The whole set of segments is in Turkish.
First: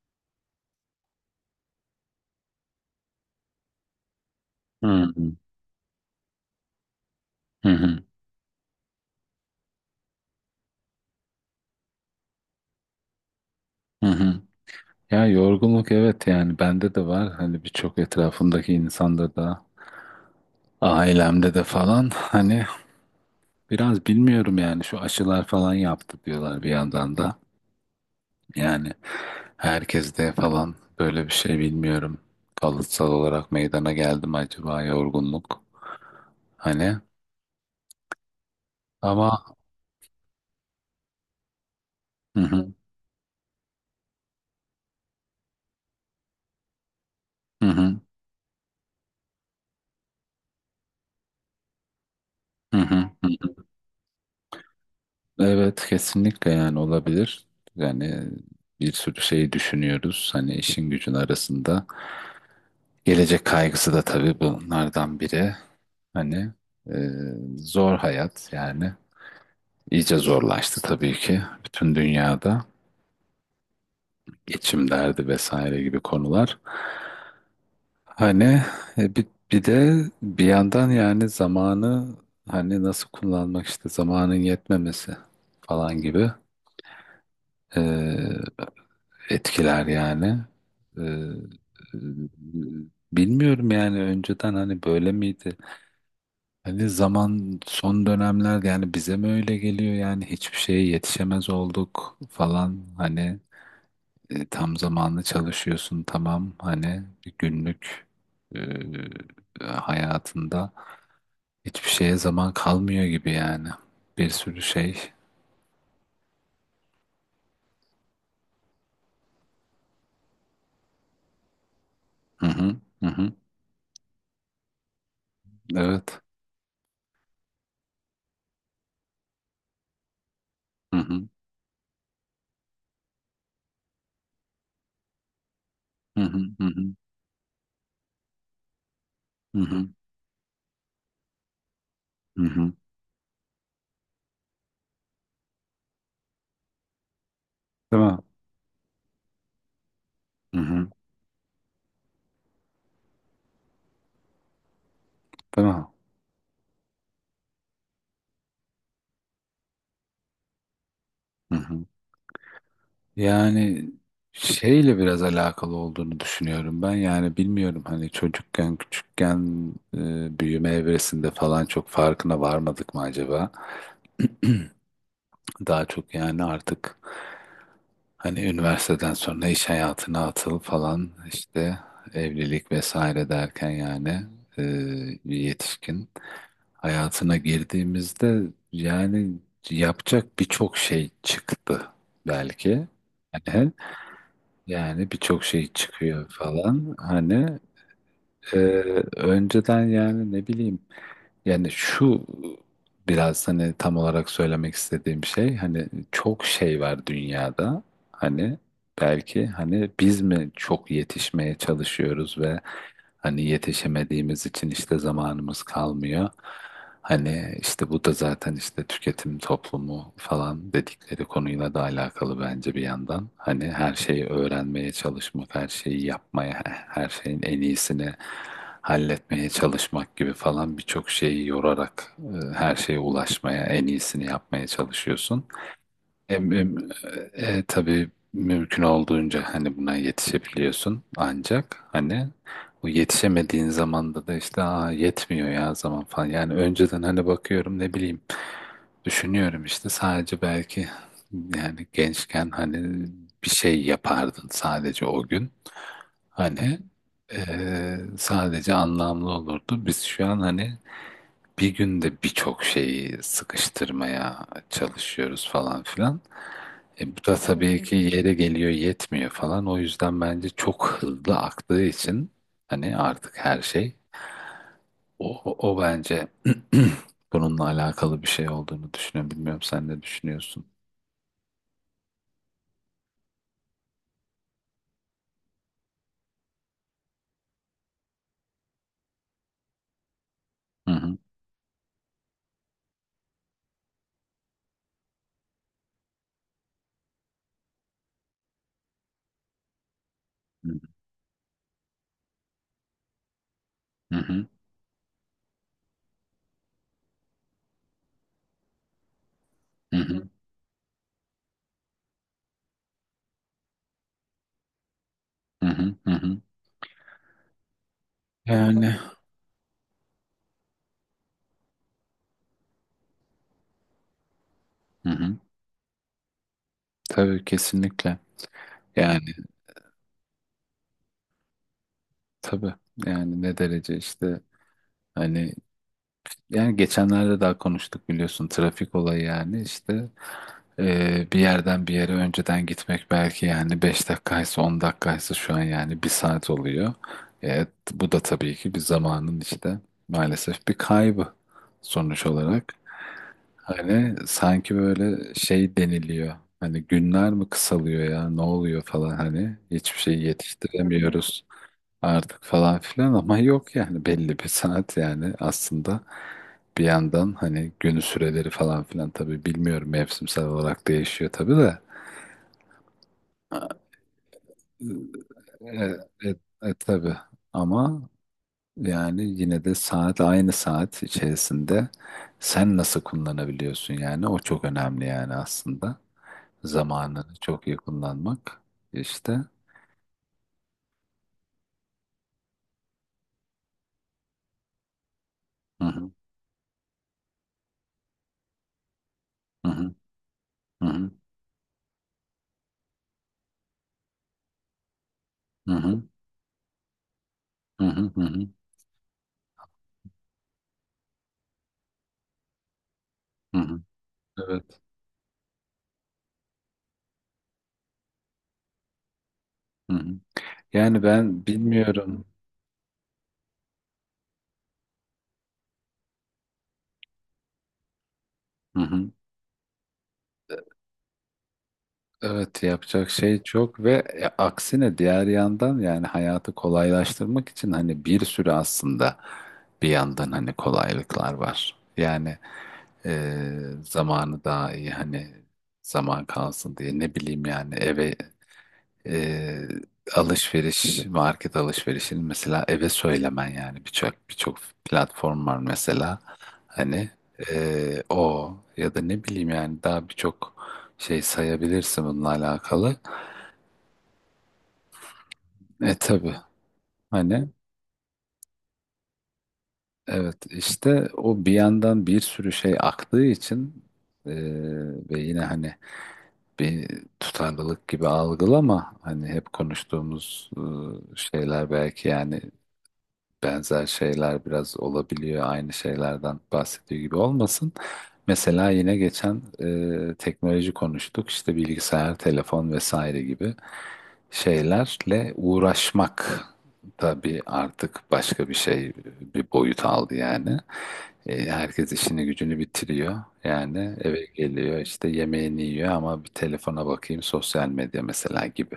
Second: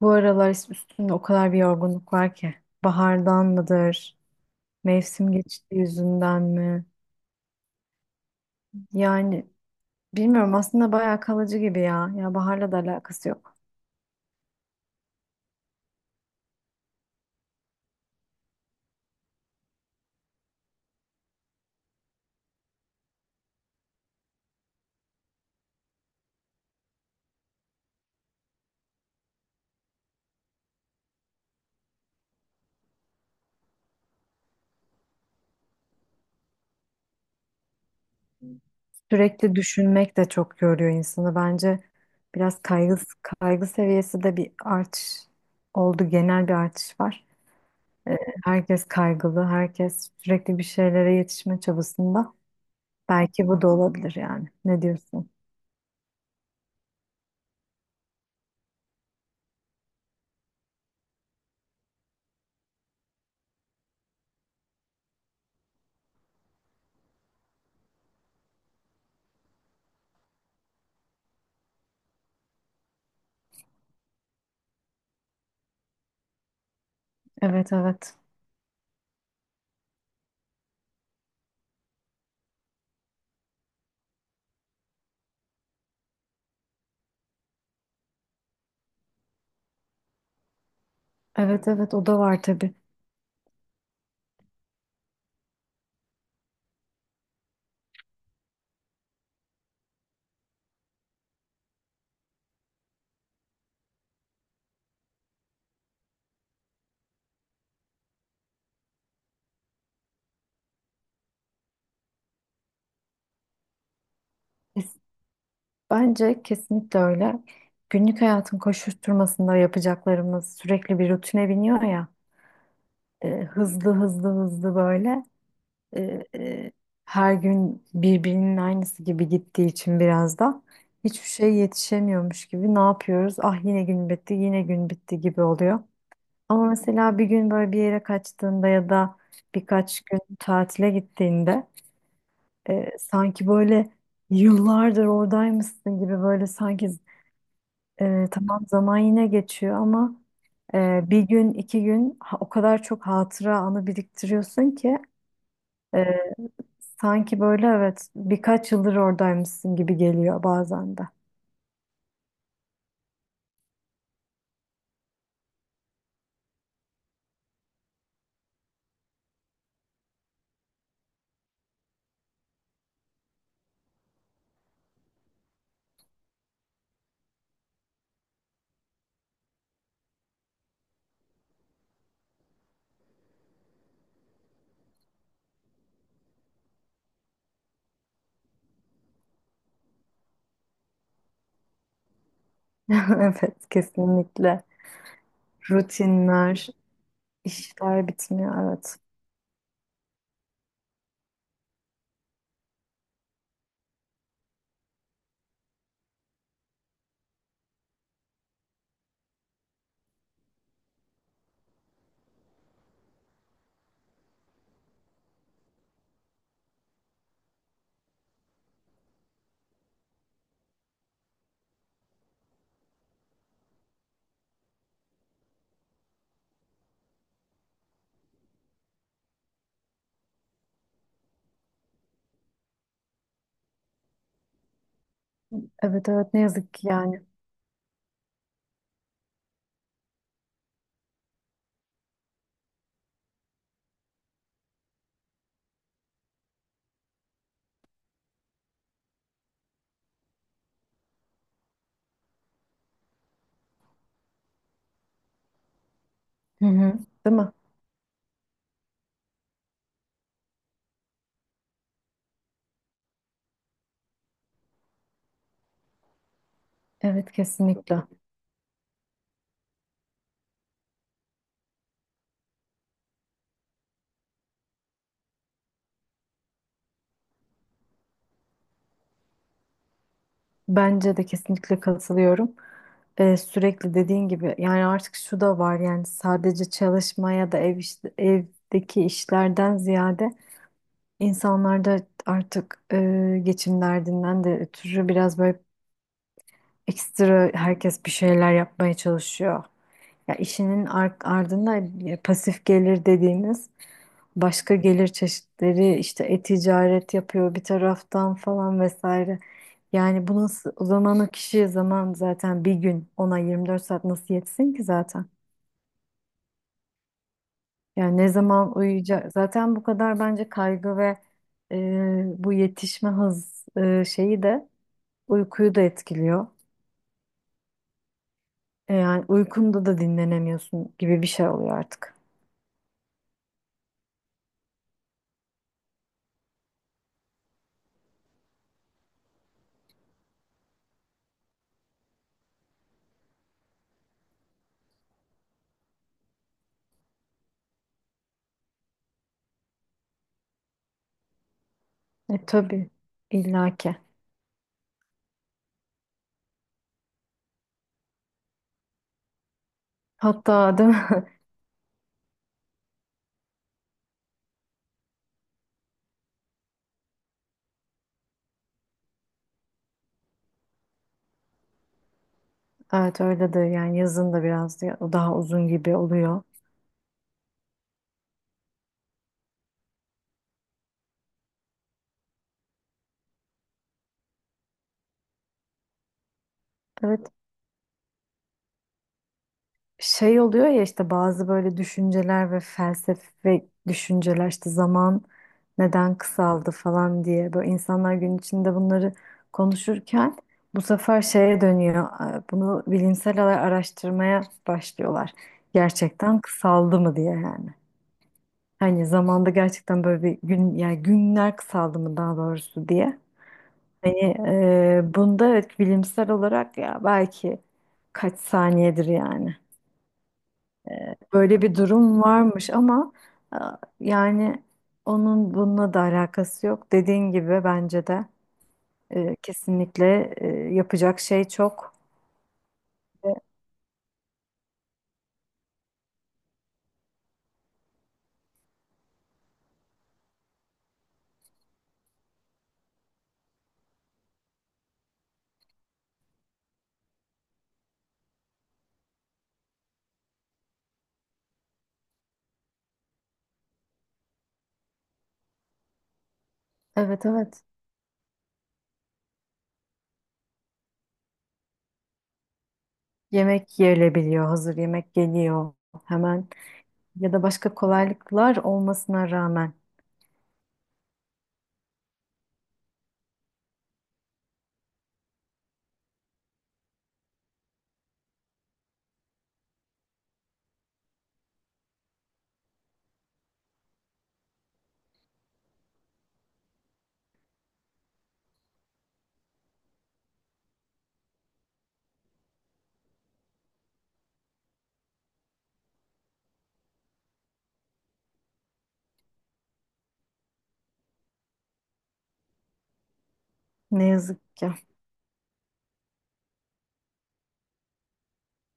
Bu aralar üstümde o kadar bir yorgunluk var ki. Bahardan mıdır? Hı hı Mevsim geçti yüzünden mi? hı hı. Yani bilmiyorum aslında bayağı kalıcı gibi ya. Ya baharla da alakası yok. Hı. Ya yorgunluk, evet, yani bende de var, hani birçok etrafımdaki insanda da, ailemde de falan hani biraz bilmiyorum, yani şu aşılar falan yaptı diyorlar bir yandan da, yani herkeste falan böyle bir şey, bilmiyorum, kalıtsal olarak meydana geldi mi acaba yorgunluk hani ama. Sürekli düşünmek de çok yoruyor insanı. Bence Hı biraz hı kaygı, kaygı seviyesi de bir artış oldu. Genel bir artış var. hı hı Ee, Herkes kaygılı. Herkes sürekli bir şeylere yetişme çabasında. hı hı. Belki bu da olabilir yani. Ne diyorsun? Evet, kesinlikle, yani olabilir. Yani bir sürü şeyi düşünüyoruz. Hani işin gücün arasında. Gelecek kaygısı da tabii bunlardan biri. Hani e, zor hayat yani. İyice zorlaştı tabii ki bütün dünyada. Geçim derdi vesaire gibi konular. Evet evet. Hani e, bir, bir de bir yandan yani zamanı hani nasıl kullanmak, işte zamanın yetmemesi falan gibi. Etkiler yani. Ee, Evet evet e, o da var tabii. Bilmiyorum, yani önceden hani böyle miydi? Hani zaman son dönemler yani bize mi öyle geliyor, yani hiçbir şeye yetişemez olduk falan, hani tam zamanlı çalışıyorsun, tamam, hani bir günlük e, hayatında hiçbir şeye zaman kalmıyor gibi, yani bir sürü şey. Bence kesinlikle öyle. Günlük hayatın koşuşturmasında yapacaklarımız sürekli bir rutine biniyor ya. Hı hı hı hı. Hızlı hızlı hızlı böyle. Evet. e, e, Her gün birbirinin aynısı gibi gittiği için biraz da Hı hı hiçbir şey yetişemiyormuş gibi ne yapıyoruz? Ah, yine gün bitti, yine gün bitti gibi oluyor. hı hı Ama hı hı mesela bir gün böyle bir yere kaçtığında ya da hı hı. birkaç gün tatile gittiğinde, Hı hı. Sanki böyle yıllardır oradaymışsın gibi böyle sanki. Değil mi? Tamam, zaman yine geçiyor ama Hı hı. Bir gün iki gün o kadar çok hatıra anı biriktiriyorsun ki Değil mi? e, sanki böyle, evet, birkaç yıldır oradaymışsın gibi geliyor bazen de. Hı hı. Yani şeyle biraz alakalı olduğunu düşünüyorum ben. Yani bilmiyorum, hani çocukken, küçükken büyüme evresinde falan çok farkına varmadık mı acaba? Daha çok yani artık hani üniversiteden sonra iş hayatına atıl falan, işte evlilik vesaire derken yani e, bir yetişkin hayatına girdiğimizde yani yapacak birçok şey çıktı belki. Evet, kesinlikle Yani birçok şey çıkıyor rutinler, falan. Hani işler e, bitmiyor, evet. önceden yani ne bileyim, yani şu biraz hani tam olarak söylemek istediğim şey, hani çok şey var dünyada. Hani belki hani biz mi çok yetişmeye çalışıyoruz ve hani yetişemediğimiz için işte zamanımız kalmıyor. Hani işte bu da zaten işte tüketim toplumu falan dedikleri konuyla da alakalı bence bir yandan. Hani her şeyi öğrenmeye çalışmak, her şeyi yapmaya, her şeyin en iyisini halletmeye çalışmak gibi falan birçok şeyi yorarak her şeye ulaşmaya, en iyisini yapmaya çalışıyorsun. Evet evet, ne Em, yazık em, ki yani. Tabii mümkün olduğunca hani buna yetişebiliyorsun ancak hani bu yetişemediğin zamanda da işte aa yetmiyor ya zaman falan, yani önceden hani bakıyorum ne bileyim, düşünüyorum işte sadece belki yani gençken hani bir şey yapardın sadece o gün, Hı hani hı. Değil mi? e, sadece anlamlı olurdu, biz şu an hani bir günde birçok şeyi sıkıştırmaya çalışıyoruz falan filan, bu Evet, da tabii ki kesinlikle. yere geliyor, yetmiyor falan. O yüzden bence çok hızlı aktığı için hani artık her şey o bence bununla alakalı bir şey olduğunu düşünüyorum. Bilmiyorum, sen ne düşünüyorsun? Bence de kesinlikle katılıyorum. Sürekli dediğin gibi yani artık şu da var, yani sadece çalışmaya da evdeki işlerden ziyade Hı hı. insanlar da artık geçim derdinden de ötürü biraz böyle ekstra, herkes bir şeyler yapmaya çalışıyor. Ya işinin ardında pasif gelir dediğimiz Hı hı. başka gelir çeşitleri, işte e-ticaret yapıyor bir taraftan falan vesaire. Hı Yani hı. bu nasıl, o zaman o kişi zaman zaten bir gün ona 24 saat nasıl yetsin ki zaten? Hı hı. Hı hı. Yani ne zaman Yani uyuyacak? Zaten bu kadar bence kaygı ve bu yetişme hız şeyi de hı hı. uykuyu da etkiliyor. Tabii, kesinlikle. Yani Yani uykunda da dinlenemiyorsun gibi bir şey oluyor artık. tabii, yani ne derece işte hani, yani geçenlerde daha konuştuk, biliyorsun, trafik olayı yani işte. Bir yerden bir yere önceden gitmek belki yani 5 dakikaysa, 10 dakikaysa şu an yani bir saat oluyor. Evet, bu da tabii ki bir zamanın işte maalesef bir kaybı sonuç E olarak. tabii, illaki. Hani sanki böyle şey deniliyor. Hani günler mi kısalıyor ya ne oluyor falan, hani hiçbir şey Hatta değil mi? yetiştiremiyoruz artık falan filan ama yok, yani belli bir saat, yani aslında bir yandan hani günü süreleri falan filan, tabii bilmiyorum, mevsimsel olarak değişiyor tabii de Evet öyledir yani, yazın da biraz daha uzun gibi e, e, oluyor. Tabii ama yani yine de saat, aynı saat içerisinde sen nasıl kullanabiliyorsun, yani o çok önemli, yani aslında Evet, zamanını çok iyi kullanmak işte. şey oluyor ya, işte bazı böyle düşünceler ve felsefe düşünceler, işte zaman Hı hı neden kısaldı falan diye, böyle insanlar gün içinde bunları hı konuşurken, bu hı hı sefer şeye dönüyor, bunu bilimsel olarak araştırmaya başlıyorlar. hı hı Gerçekten kısaldı mı diye yani. hı hı hı Hani zamanda gerçekten böyle bir gün, yani günler kısaldı mı daha doğrusu diye. hı. Hı. Hani Evet. Bunda evet, bilimsel olarak ya belki kaç saniyedir yani. Hı hı. Yani ben Böyle bir durum bilmiyorum. varmış ama e, yani onun bununla da alakası yok. Dediğin gibi bence de Hı hı. Kesinlikle yapacak şey çok. Evet, yapacak şey çok ve aksine diğer yandan yani hayatı kolaylaştırmak için hani bir sürü aslında bir yandan hani kolaylıklar var. Yani zamanı daha iyi, hani zaman kalsın diye, ne bileyim yani eve e, alışveriş, market alışverişini mesela eve söylemen, yani birçok platform var mesela, hani Evet evet, o ya da ne bileyim, yani daha birçok şey sayabilirsin bununla alakalı. yemek yerilebiliyor, hazır yemek geliyor E tabii hemen ya da hani başka kolaylıklar olmasına rağmen, evet, işte o bir yandan bir sürü şey aktığı için e, ve yine hani bir tutarlılık gibi algılama, hani hep konuştuğumuz şeyler belki, yani benzer şeyler biraz olabiliyor. Aynı şeylerden bahsediyor gibi olmasın. Mesela yine geçen teknoloji konuştuk. İşte bilgisayar, telefon vesaire gibi şeylerle uğraşmak tabii artık başka bir şey, bir boyut aldı yani. Herkes işini gücünü bitiriyor. Yani ne eve yazık ki. geliyor işte yemeğini yiyor ama bir telefona bakayım, sosyal medya mesela gibi.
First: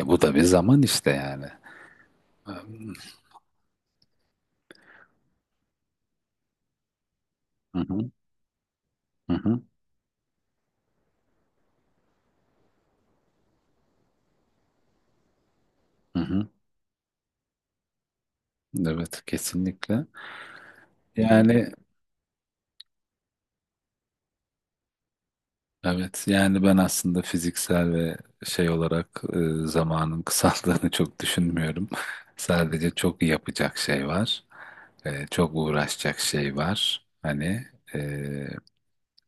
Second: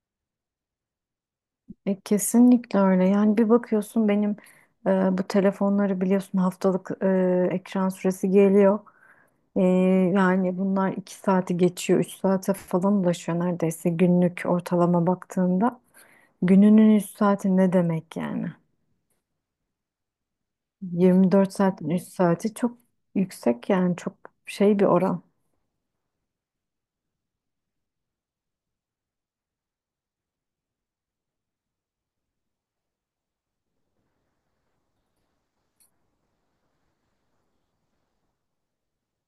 Bu da bir zaman işte yani. Hı Kesinlikle öyle. Yani bir bakıyorsun, benim bu telefonları biliyorsun, haftalık ekran hı, süresi geliyor. hı E, hı, Yani bunlar iki saati geçiyor, üç saate falan ulaşıyor neredeyse, günlük ortalama baktığında. hı hı. Gününün üç saati ne demek yani? Evet, kesinlikle. 24 Yani saatin üç saati çok yüksek yani, çok şey bir oran. evet, yani ben aslında fiziksel ve şey olarak zamanın kısaldığını çok düşünmüyorum. Sadece çok yapacak şey var. Çok uğraşacak şey var. Hani e,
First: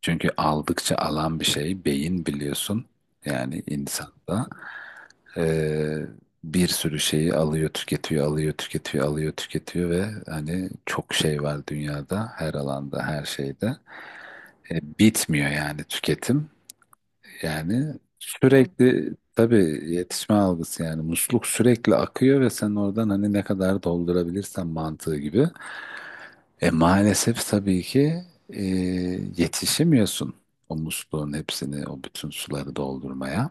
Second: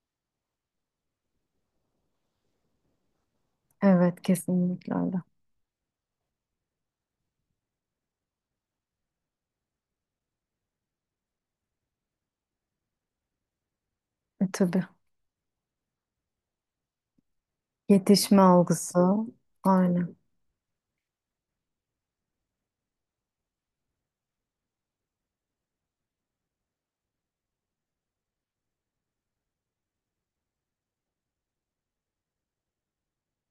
çünkü aldıkça alan bir şey beyin, biliyorsun. Yani Evet, insanda kesinlikle öyle. e, bir sürü şeyi alıyor, tüketiyor, alıyor, tüketiyor, alıyor, tüketiyor ve hani çok şey var dünyada, her alanda, her şeyde. Tabii. Bitmiyor yani tüketim. Yani Yetişme algısı. sürekli tabii Aynen. yetişme algısı, yani musluk sürekli akıyor ve sen oradan hani ne kadar doldurabilirsen mantığı gibi. Maalesef tabii ki e, yetişemiyorsun o musluğun hepsini, o bütün suları doldurmaya.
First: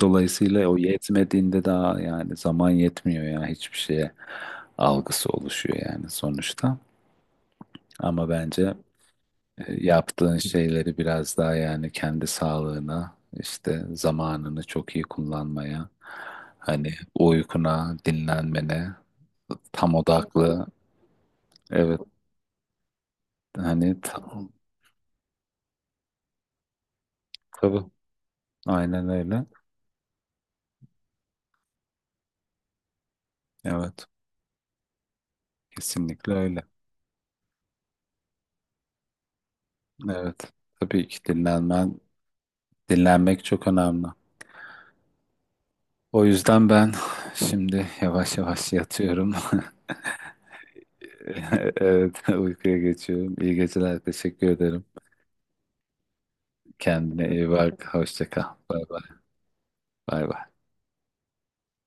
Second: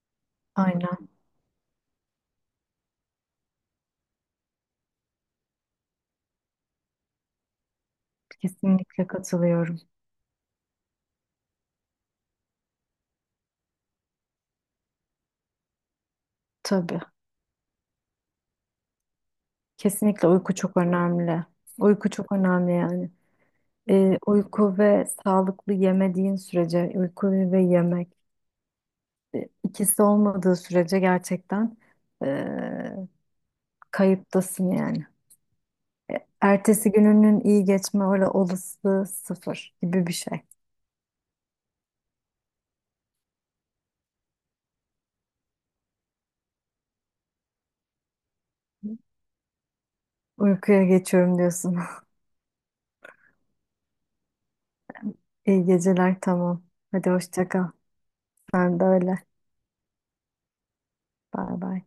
Dolayısıyla o Aynen. yetmediğinde daha yani zaman yetmiyor ya hiçbir şeye algısı oluşuyor, yani sonuçta. Ama bence Kesinlikle E, katılıyorum. Yaptığın şeyleri biraz daha, yani kendi sağlığına, işte zamanını çok iyi kullanmaya, hani Tabii. uykuna, dinlenmene, tam Kesinlikle uyku odaklı. çok önemli. Evet, Uyku çok önemli yani. hani tam, Uyku ve sağlıklı yemediğin sürece, uyku ve tabii, yemek aynen öyle. İkisi olmadığı sürece gerçekten e, Evet, kayıptasın yani. kesinlikle öyle. Ertesi gününün iyi geçme olasılığı sıfır gibi bir şey. Evet, tabii ki dinlenmen, dinlenmek çok önemli. O yüzden ben şimdi yavaş yavaş yatıyorum. Uykuya geçiyorum diyorsun. Evet, uykuya geçiyorum. İyi geceler, teşekkür ederim. İyi geceler, tamam. Hadi Kendine iyi hoşça kal. bak, hoşça kal. Bay Sen de bay. öyle. Bay bay. Bay bay.